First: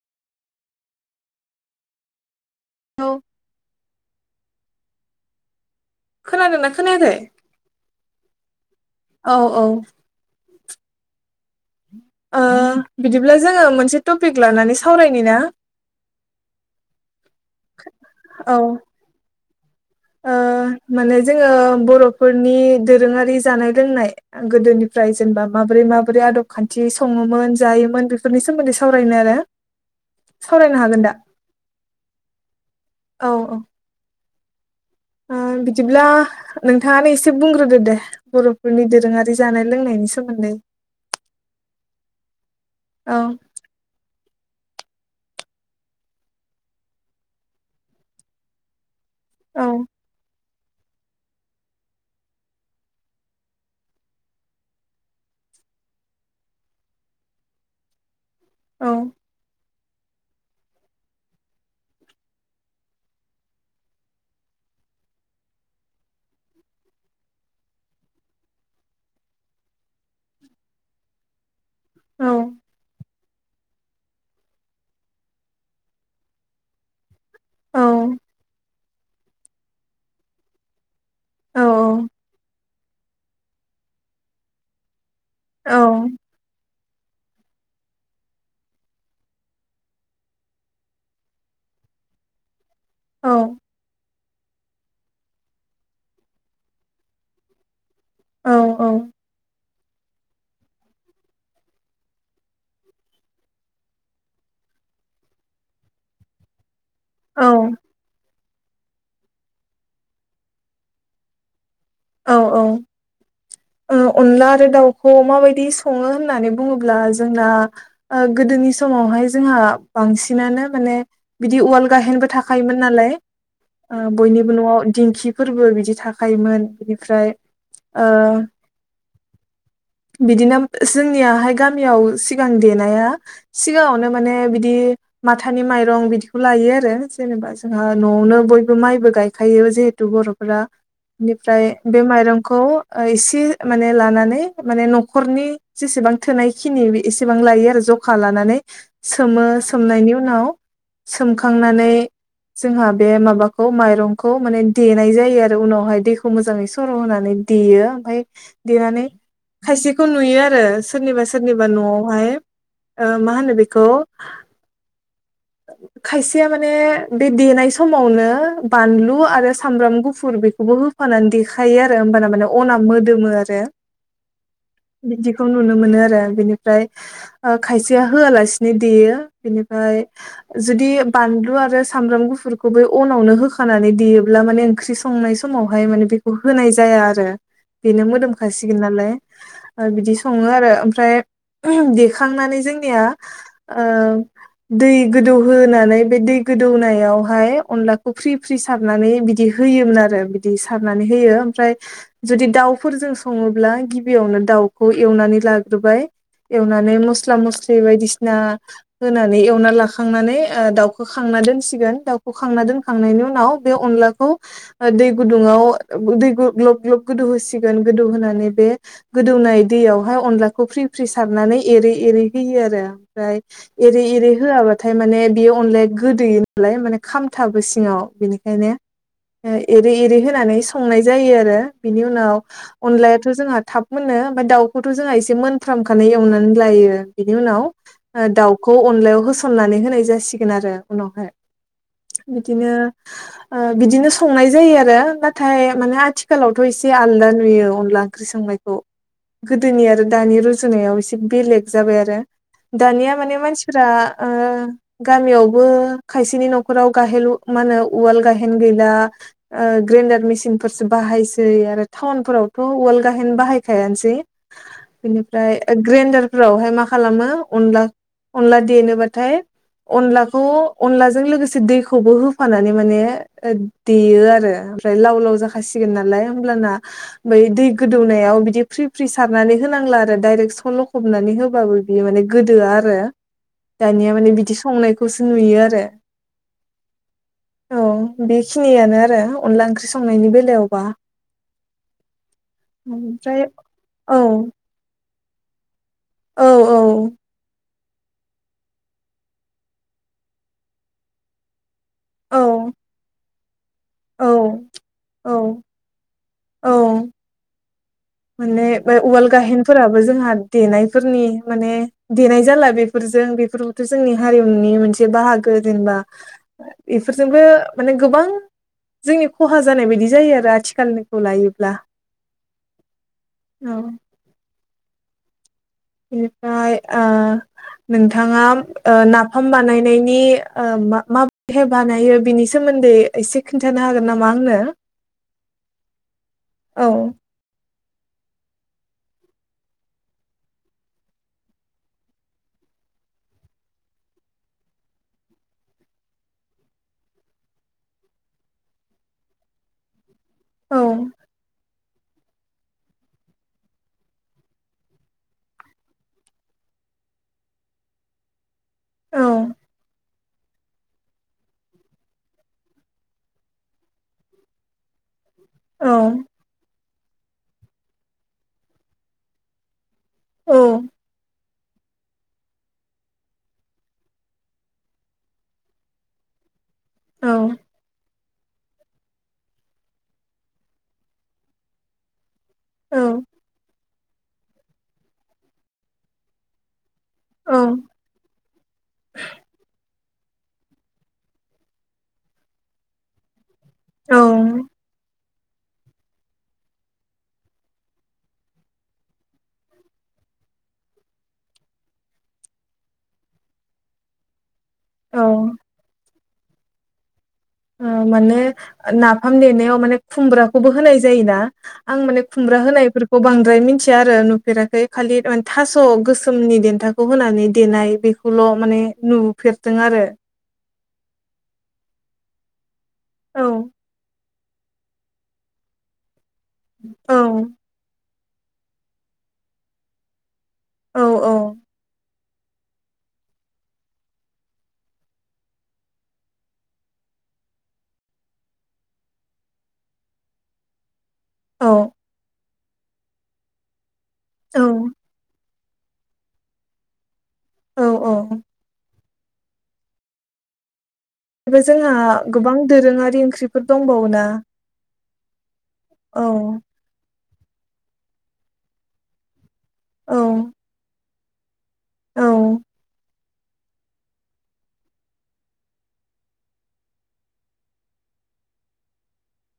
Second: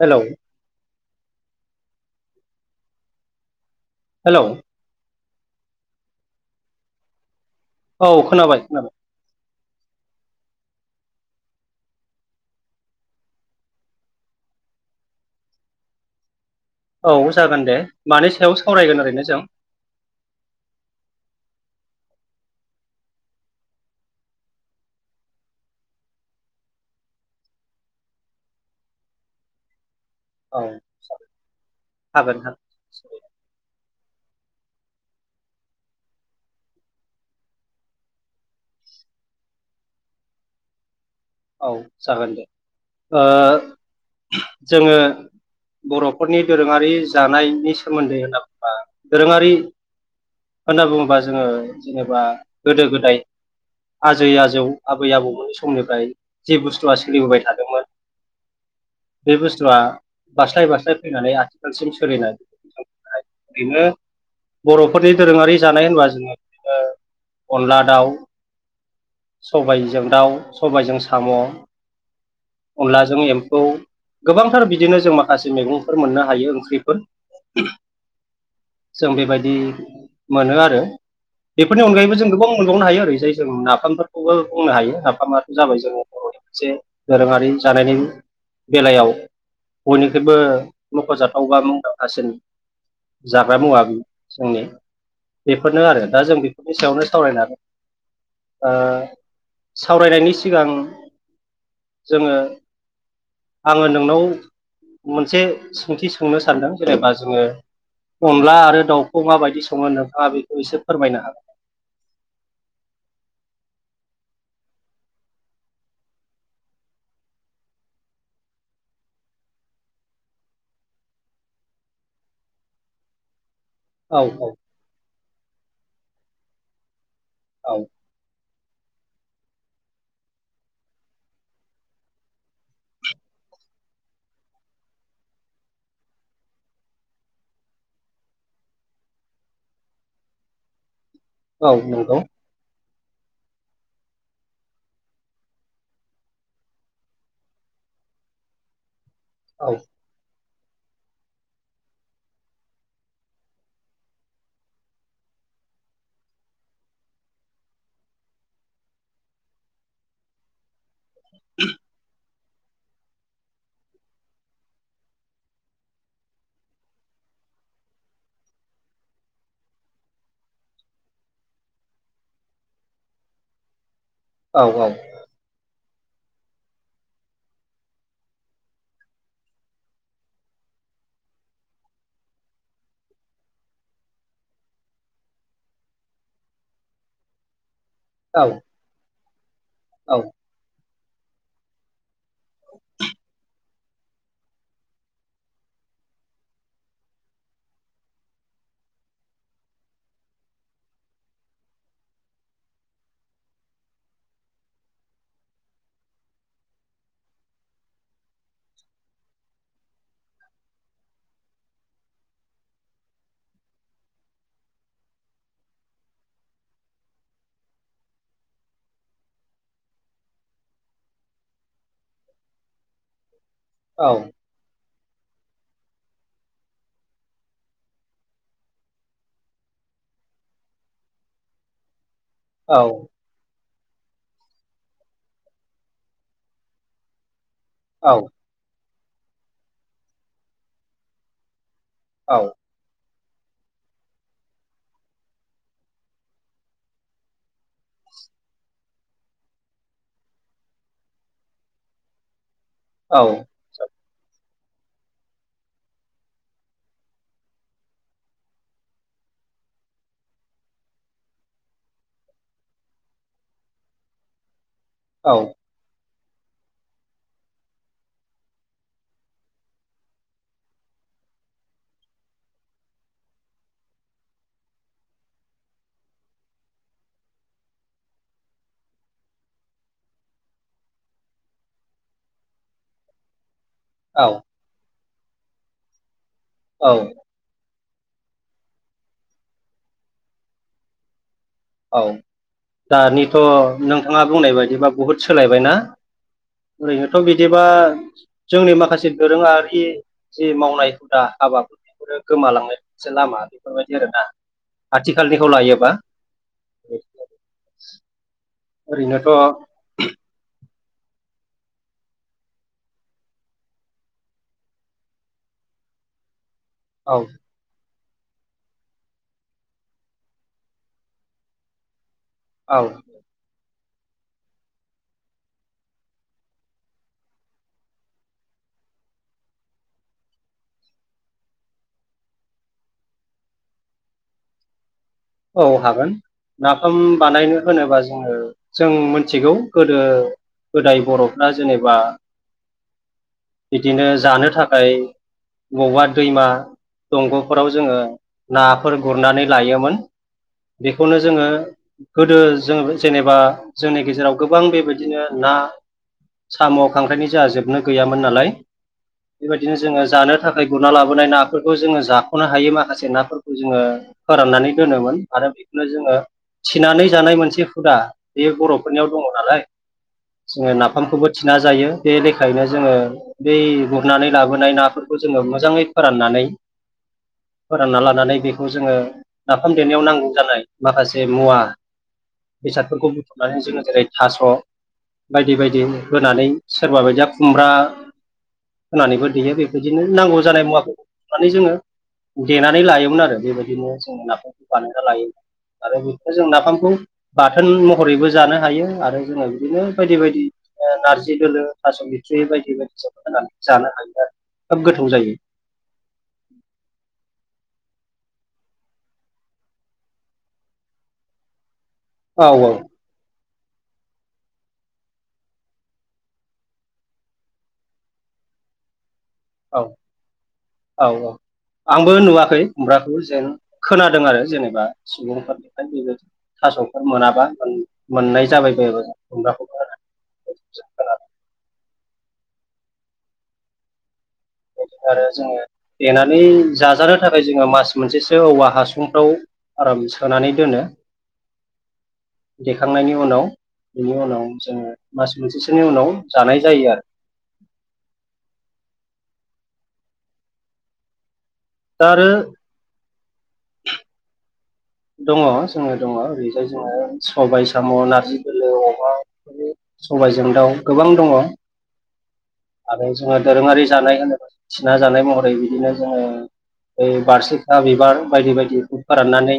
हेल' औ' औ खोनादोंना खोनायाखै? औ खोनाबाय खोनाबाय औ औ ओ बिदिब्ला जोङो मोनसे टपिक लानानै सावरायनि ना? औ जागोन दे मानि सायाव औ सावरायगोन ओरैनो जों ओ माने जोङो बर'फोरनि दोरोङारि जानाय लोंनाय गोदोनिफ्राय जेनेबा मा माबोरै माबोरै आदब खानथि सङोमोन जायोमोन बेफोरनि सोमोन्दै सावरायनो आरो औ सावरायनो हागोन दा हागोन हागोन औ औ ओ बिदिब्ला नोंथाङानो एसे बुंग्रोदो दे बर'फोरनि दोरोङारि जानाय लोंनायनि सोमोन्दै औ जागोन दे औ ओ जोङो बर'फोरनि दोरोङारि जानायनि सोमोन्दै होनना बुङोबा दोरोङारि औ होनना बुङोबा जोङो जेनेबा गोदो-गोदाय आजै आजौ आबै आबौमोननि समनिफ्राय जे बुस्थुआ सोलिबोबाय थादोंमोन औ बे बुस्थुआ बास्लाय बास्लाय फैनानै आथिखालसिम सोलिनाय ओरैनो बर'फोरनि दोरोङारि जानाय होनबा जोङो‌ओ अनला दाउ, सबायजों दाउ, सबायाइजों साम' औ अनलाजों एमफौ गोबांथार बिदिनो जों माखासे मैगंफोर मोननो हायो ओंख्रिफोर औ जों बेबायदि मोनो आरो औ बेफोरनि अनगायैबो जों गोबां मोनबावनो हायो ओरैजाय जों नाफामफोरखौबो बुंनो हायो खामाथ' औ जाबाय जोंनि बर'नि मोनसे दोरोङारि जानायनि बेलायाव बयनिख्रुइबो मख'जाथाव बा मुंदांखासिन जाग्रा मुवा जोंनि बेफोरनो आरो दा जों बेफोरनि सायावनो सावरायनो औ ओ औ सावरायनायनि सिगां जोङो आङो नोंनाव मोनसे सोंथि सोंनो सानदों जेनेबा जोङो औ अनला आरो दाउखौ माबायदि सङो नोंथाङा बेखौ एसे फोरमायनो हागोन औ औ ओ अनला आरो दाउखौ माबायदि सङो होननानै बुङोब्ला जोंना ओ गोदोनि समावहाय जोंहा बांसिनानो माने बिदि उवाल गाहेनबो थाखायोमोन नालाय औ औ बयनिबो न'आव दिंखिफोरबो बिदि थाखायोमोन। ओमफ्राय औ ओ बिदिनो जोंनियाहाय गामियाव सिगां देनाया सिगाङावनो माने बिदि माथानि माइरं बिदिखौ लायो आरो जेनेबा जोंहा न'आवनो बयबो माइबो गायखायो जिहेथु बर'फोरा बेनिफ्राय औ बे नंगौ माइरंखौ एसे माने लानानै माने न'खरनि जेसेबां थोनाय खिनि एसेबां लायो आरो जखा लानानै सोमो औ सोमनायनि उनाव सोमखांनानै जोंहा बे माबाखौ माइरंखौ माने देनाय जायो आरो उनावहाय दै मोजाङै सर' होनानै देयो ओमफ्राय देनानै खायसेखौ नुयो आरो सोरनिबा सोरनिबा न'आवहाय ओ मा होनो बेखौ [inaudible] खायसेया माने बे देनाय समावनो बानलु आरो सामब्राम गुफुर बेखौबो हो फानानै देखायो आरो होमबाना माने अना मोदोमो आरो औ औ बिदिखौ नुनो मोनो। आरो बिनिफ्राय ओ खायसेया होआलासिनो देयो बिनिफ्राय जुदि बानलु आरो सामब्राम गुफुरखौ बे अनावनो होखानानै देयोब्ला माने ओंख्रि सं नाय समावहाय माने बेखौ होनाय जाया आरो बेनो औ मोदोमखासिगोन नालाय बिदि औ सङो आरो ओमफ्राय देखांनानै जोंनिया ओ दै गोदौहोनानै बे दै गोदौनायावहाय अनलाखौ फ्रि फ्रि सारनानै बिदि हो योमोन आरो बिदि सारनानै होयो ओमफ्राय जुदि दाउफोरजों सङोब्ला गिबियावनो दाउ खौ एवनानै लाग्रोबाय एवनानै मसला मसलि बायदिसिना होना एवना लाखांनानै दाउखौ खांना दोनसिगोन दाउ खांना दोनखांनायनि उनाव बे अनलाखौ दै गुदुंआव दै ग्लब ग्लब गोदौ होसिगोन गोदौ होनानै बे गो दौनाय दैयावहाय अनलाखौ फ्रि फ्रि सारनानै एरै एरै होयो आरो ओमफ्राय एरै औ एरै होआबा थाय माने बेयो अनलाया गोदोयो नालाय माने खामथाबो सिङाव बेनिखायनो एरै एरै होनानै संनाय जायो आरो बिनि उनाव अनलायाथ' जोंहा थाब मोनो ओमफ्राय दाउखौथ' जोंहा एसे मोनफ्रामखानाय एवनानै लायो बिनि उनाव दाउ अनलायाव होसननानै होनाय जासिगोन आरो उनावहाय बिदिनो बिदिनो संनाय जायो आरो नाथाय माने आथिखालावथ' एसे आलदा नुयो अनला ओंख्रि सं नायखौ गोदोनि आरो दानि रुजुनायाव एसे बेलेग जाबाय आरो दानिया माने मानसि आ ओ गामियावबो खायसेनि न'खराव गाहे मा होनो उवाल गाहेन गैला दा ग्रेन्डार मेसिनफोरसो बाहायसै आरो टाउनफोरावथ' उवाल गाहेन बाहायखाया सै बेनिफ्राय ग्रेन्दार फोरावहाय मा खालामो अनला अनला देनोबाथाय अनलाखौ अनलाजों लोगोसे दैखौबो होफानानै माने देयो आरो ओमफ्राय लाव लाव जाखासिगोन नालाय होमब्लाना बै दै गोदौनायाव बिदि फ्रि फ्रि सारनानै हो नांला आरो डाइरेक्ट सल' खबनानै होबाबो बियो माने गोदोआ आरो दानिया औ माने बिदि संनायखौसो नुयो आरो औ औ बेखिनियानो आरो अनला ओंख्रि संनायनि बेलायावबा औ दानिथ' ओमफ्राय औ नोंथाङा बुंनाय बायदिबा बुहुद सोलायबाय ना? औ ओरैनोथ' बिदिबा जोंनि माखासे दोरोङारि जि मावनाय हुदा हाबा औ गोमालांनाय मोनसे लामा बेफोरबायदि आरोना औ औ आथिखालनिखौ लायोबा औ [inaudible] माने बे उवाल ओरैनोथ' गाहेनफोराबो जोंहा देनाय गोदोनि माने देनाय जाला बेफोरजों बेफोरथ' जोंनि हारिमुनि मोनसे बाहागो जेनेबा औ बेफोरजोंबो माने गोबां जोंनि खहा जानाय बायदि जायो आरो आथिखालखौ लायोब्ला औ औ बिनिफ्राय आ नोंथाङा ओ नाफाम बानायनायनि ओ मा बोरैहाय बानायो बिनि सोमोनदै सोमोनदै एसे खिनथानो हागोन नामा आंनो औ हागोन औ नाफाम बानायनो होनोबा जोङो जों मिथिगौ गोदो गोदाय बर'फ्रा जेनेबा बिदिनो जानो थाखाय बबावबा दैमा दंग'फोराव जोङो नाफोर गुरनानै लायोमोन औ बेखौनो जोङो गोदो जों जेनेबा जोंनि गेजेराव गोबां बेबायदिनो ना साम' खांख्राइनि जोंहा जोबनो गैयामोन नालाय औ बेबायदिनो जोङो जानो थाखाय गुरना लाबोनाय नाफोरखौ जोङो जाख'नो हायो माखासे नाफोरखौ जोङो फोराननानै दोनोमोन आरो बेखौनो जोङो थिनानै जानाय मोनसे हुदा बे बर'फोरनियाव दङ नालाय औ जोङो नाफामखौबो ना जायो बे लेखायनो जोङो बै गुरनानै लाबोनाय नाफोरखौ जोङो मोजाङै फोराननानै औ फोरानना लानानै बेखौ जोङो नाफाम देनायाव नांगौ जानाय माखासे मुवा बेसादफोरखौ बुथुमनानै जोङो जेरै थास' बायदि बायदि होनानै सोरबा बायदिया खुमब्रा होनानैबो देयो बेबायदिनो नांगौ जानाय मुवाखौ माने जोङो देनानै लायोमोन आरो बेबायदिनो जोङो औ ना बानायना लायो आरो बिदिनो जों नाफामखौ बाथोन महरैबो जानो हायो आरो जोङो बिदिनो बायदि बायदि ओ नारजि दोलो थास' बिथ्रि बायदि बायदि जों होनानै जानो हागोन आरो खोब गोथाव औ जायो ओ माने नाफाम लिरनायाव माने खुमब्राखौबो होनाय जायोना आं माने औ खुमब्राा होनायफोरखौ बांद्राय द्राय मिथिया आरो नुफेराखै खालि थास' गोसोमनि देनथाखौ होनानै देनाय बेखौल' माने नुफेरदों औ आरो औ औ आंबो नुवाखै खुमब्राखौ औ जेन खोनादों आरो जेनेबा सुबुंफोरनिफ्राय बेबो थास'फोर औ मोनाबा मोननाय जाबाय बायाबा खुमब्राखौ ओ औ खोनादों [inaudible] आरो जोङो देनानै जाजानो थाखाय जोङो मास मोनसेसो औवा हासुंफ्राव आराम सोनानै दोनो औ देखांनायनि उनाव बिनि उनाव औ जोङो मास मोनसे सोनि उनाव जानाय जायो आरो औ औ औ बेफ्राय जोंहा दा आरो गोबां दोरोङारि ओंख्रिफोर दंबावोना दङ जोङो दङ औ ओरैहाय जोङो सबाय साम' नारजि दोलो अमा औ सबायजों दाउ गोबां दङ औ आरो जोङो दोरोङारि जानाय होनोब्ला थिना जानाय महरै बिदिनो जोङो बै बारसिखा बिबार बायदि बायदिखौ फोराननानै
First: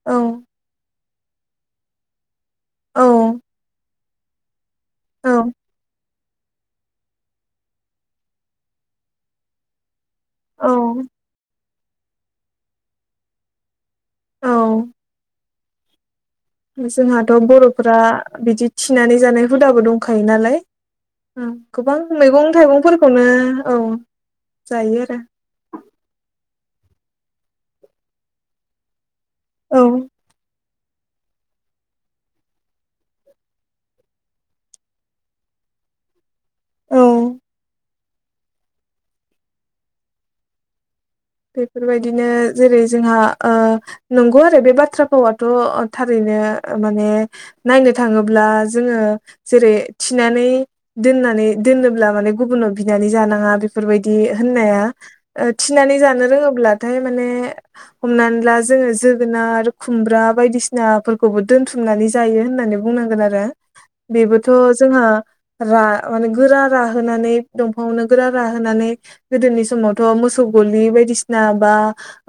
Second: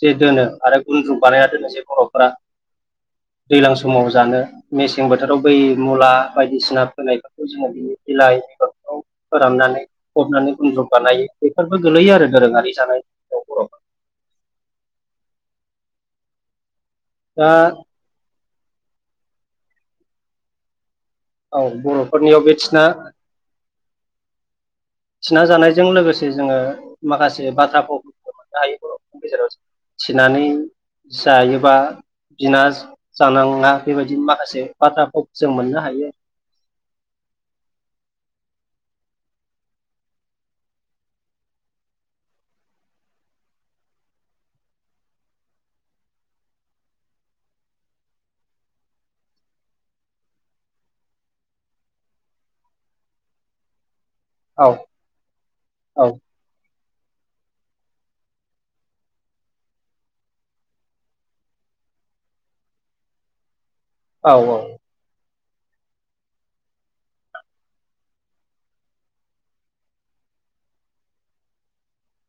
जे औ दोनो आरो गनद्रु बानाया दोनो जे बर'फोरा औ दैलां समाव समाव जानो मेसें औ बोथोराव बै मुला बायदिसिना फोनायफोरखौ जोङो बिनि बिलाइ बेगरफ्राव [unintelligible] फोराननानै फबनानै गुनद्रुग औ बानायो बेफोरबो गोलैयो आरो दोरोङारि जानायाव बर'फ औ जोंहाथ' दा बर'फोरा बिदि थिनानै जानाय हुदाबो दंखायो नालाय औ गोबां बर'फोरनियाव बे मैगं थिना थाइगंफोरखौनो औ जायो आरो थिना जानायजों लोगोसे जोङो माखासे बाथ्रा फावफोरखौ जोङो मोननो हायो बर' गेजेराव औ थिनानै जायोबा बिना जानाङा बेबायदि माखासे बाथ्रा फावखौ जों मोननो हायो औ बेफोरबायदिनो जेरै जोंहा नंगौ आरो बे बाथ्रा फावाथ' थारैनो माने नायनो थाङोब्ला जोङो जेरै थिनानै दोननाय नानै दोनोब्ला माने गुबुनाव बिनानै जानाङा बेफोरबायदि औ होननाया थिनानै औ जानाया होनब्लाथाय माने हमनानै ला जोङो जोगोनार आरो खुमब्रा बायदिसिनाफोरखौबो दोनथुमनानै जायो होननानै बुंनांगोन आरो औ बेबोथ' जोंहा रा माने गोरा राहोनानै दंफाङावनो गोरा राहोनानै गोदोनि समावथ' मोसौ गलि बायदि बायदिसिना बा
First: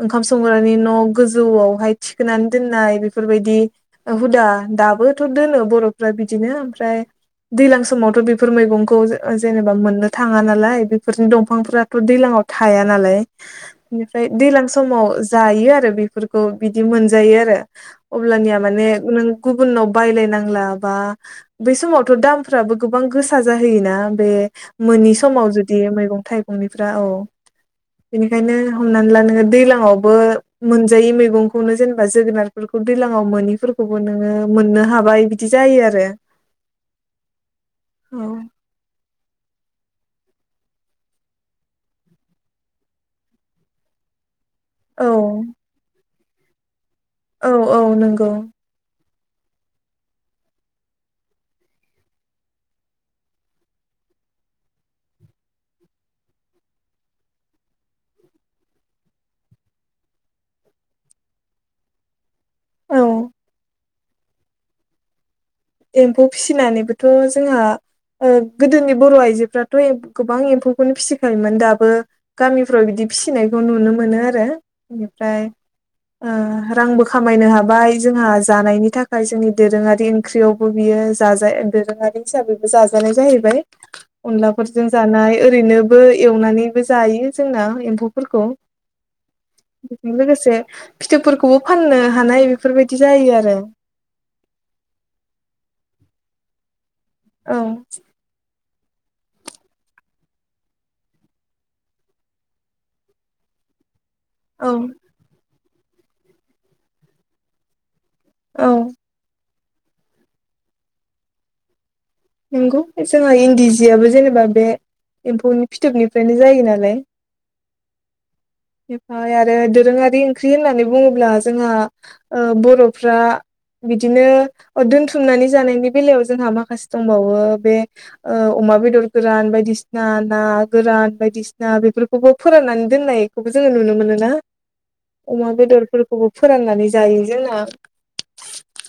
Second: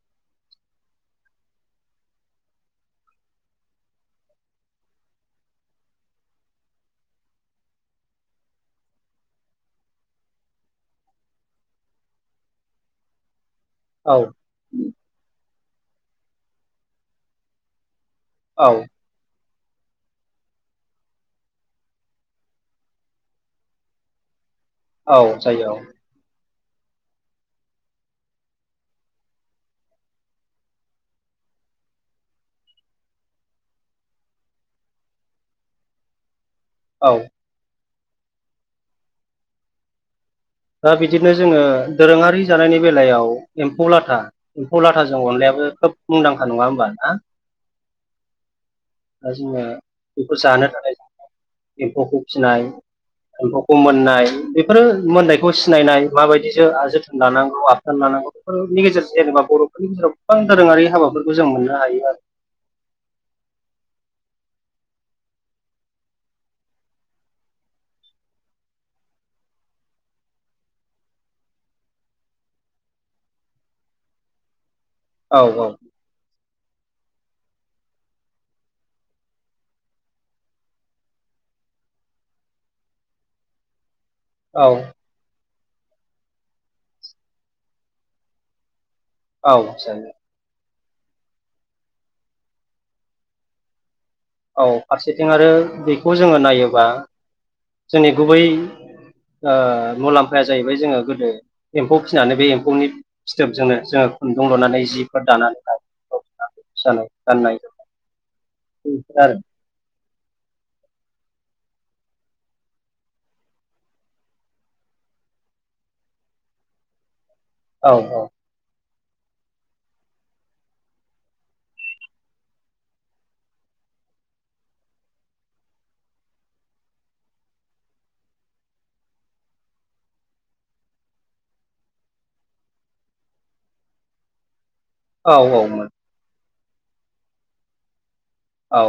ओंखाम संग्रानि न' गोजौआवहाय थिखोनानै दोननाय बेफोरबायदि हुदा दाबोथ' दोनो बर'फ्रा बिदिनो ओमफ्राय दैलां समावथ' बेफोर मैगंखौ जेनेबा मोननो थाङा नालाय बेफोरनि दंफांफोराथ' दैलां फ्राव थाया नालाय औ बेनिफ्राय दैलां समाव जायो आरो बेफोरखौ बिदि मोनजायो आरो अब्लानिया औ माने नों गुबुननाव बायलायनांला बा बेै समावथ' दामफ्राबो गोबां गोसा जाहोयोना बे मोनि औ समाव जायो जुदि मैगं थाइगंफ्रा औ बेनिखायनो हमनानै ला नोङो दैलाङावबो मोनजायि मैगंखौनो जेनेबा जोगोनारफोरखौ दैलाङाव मोनिफोरखौबो नोङो मोननो हाबाय बिदि जायो आरो औ औ दा बिदिनो जोङो दोरोङारि जानायनि बेलायाव एम्फौ लाथा एम्फौ औ लाथाजों अनलायाबो खोब मुंदांखा नङा होमबा ना औ औ नंगौ दा जोंना बेखौ जानो थाखाय एम्फौखौ फिसिनाय एम्फौखौ मोननाय बेफोरो मोननाय खौ सिनायनाय माबायदिसो जोथोन लानांगौ आबथान लानांगौ बेफोरनि गेजेरजों जेनेबा बर'फोरनि गेजेराव गोबां दोरोङारि हाबाफोरखौ जों मोननो हायो आरो औ एम्फौ फिसिनानैबोथ' जोंहा गोदोनि बर' आइजोफ्राथ' गोबां एम्फौखौनो फिसिखायोमोन दाबो गामिफ्राव बिदि फिसिनायखौ नुनो मोनो आरो ओनिफ्राय आरो औ रांबो खामायनो हाबाय जोंहा जानायनि थाखाय जोंनि दोरोङारि ओंख्रियावबो बियो जाजा दोरोङारि हिसाबैबो जाजानाय जाहैबाय औ अनलाफोरजों जानाय ओरैनोबो एवनानैबो जायो जोंना एम्फौफोरखौ औ जायो। बिजों लोगोसे फिथोबफोरखौबो फाननो हानाय बेफोरबायदि जायो आरो औ फारसेथिं आरो बेखौ जोङो नायोबा औ जोंनि गुबै [inaudible] ओ‌ मुलाम्फाया जाहैबाय जोङो गोदो एम्फौ फिसिनानै बे एम्फौनि फिथोबजोंनो जोङो खुन्दुं औ लुनानै जिफोर दानानै लानाय गाननाय जोमनाय औ [inaudible] नंगौ जोंहा इन्दि जियाबो जेनेबा बे एम्फौनि फिथोबनिफ्रायनो जायो नालाय औ औ बेनिफ्राय आरो दोरोङारि ओंख्रि होननानै बुङोब्ला जोंहा बर'फ्रा बिदिनो दोनथुमनानै जानायनि बेलायाव जोंहा माखासे दंबावो बे अमा बेदर गोरान बायदिसिना ना गोरान बायदिसिना बे बेफोरखौबो फोराननानै दोननायखौबो जोङो नुनो मोनोना औ अमा औ औ बेदरफोरखौबो फोराननानै जायो जोंना औ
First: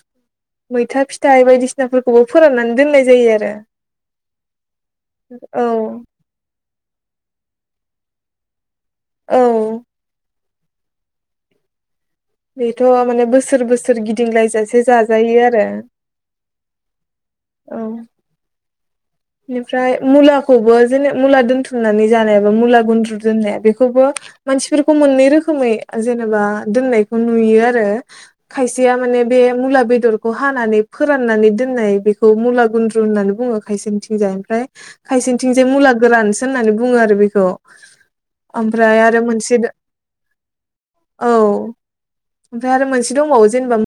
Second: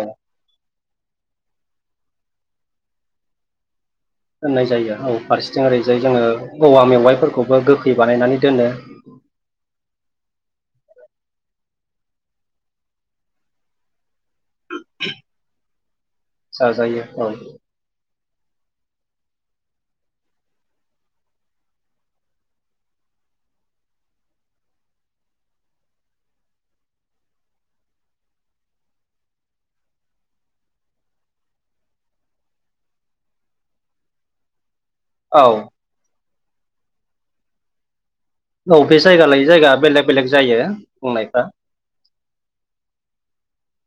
मैथा फिथाइ बायदिसिनाफोरखौबो फोराननानै दोननाय जायो आरो दोननाय जायो औ फारसेथिं औ ओरैजाय जोङो औवा मेवाइफोरखौबो गोखै बानायनानै दोनो औ बेथ' माने बोसोर बोसोर गिदिंलायजासे जाजायो आरो जाजायो औ बेनिफ्राय मुलाखौबो जेने मुला दोनथुमनानै जानायाबो मुला गुन्द्रु दोननाया बेखौबो मानसिफोरखौ मोननै रोखोमै जेनेबा दोननायखौ नुयो आरो खायसेया माने बे मुला बेदरखौ हानानै फोराननानै दोननाय बेखौ मुला गुन्द्रु होननानै बुङो खायसेनिथि जाय ओमफ्राय औ खायसेथिंजाय मुला गोरानसो होननानै बुङो आरो बेखौ औ बे ओमफ्राय आरो जायगा लायै मोनसे जायगा बेलेग बेलेग जायो औ बुंनायफ्रा ओमफ्राय आरो मोनसे दंबावो जेनेबा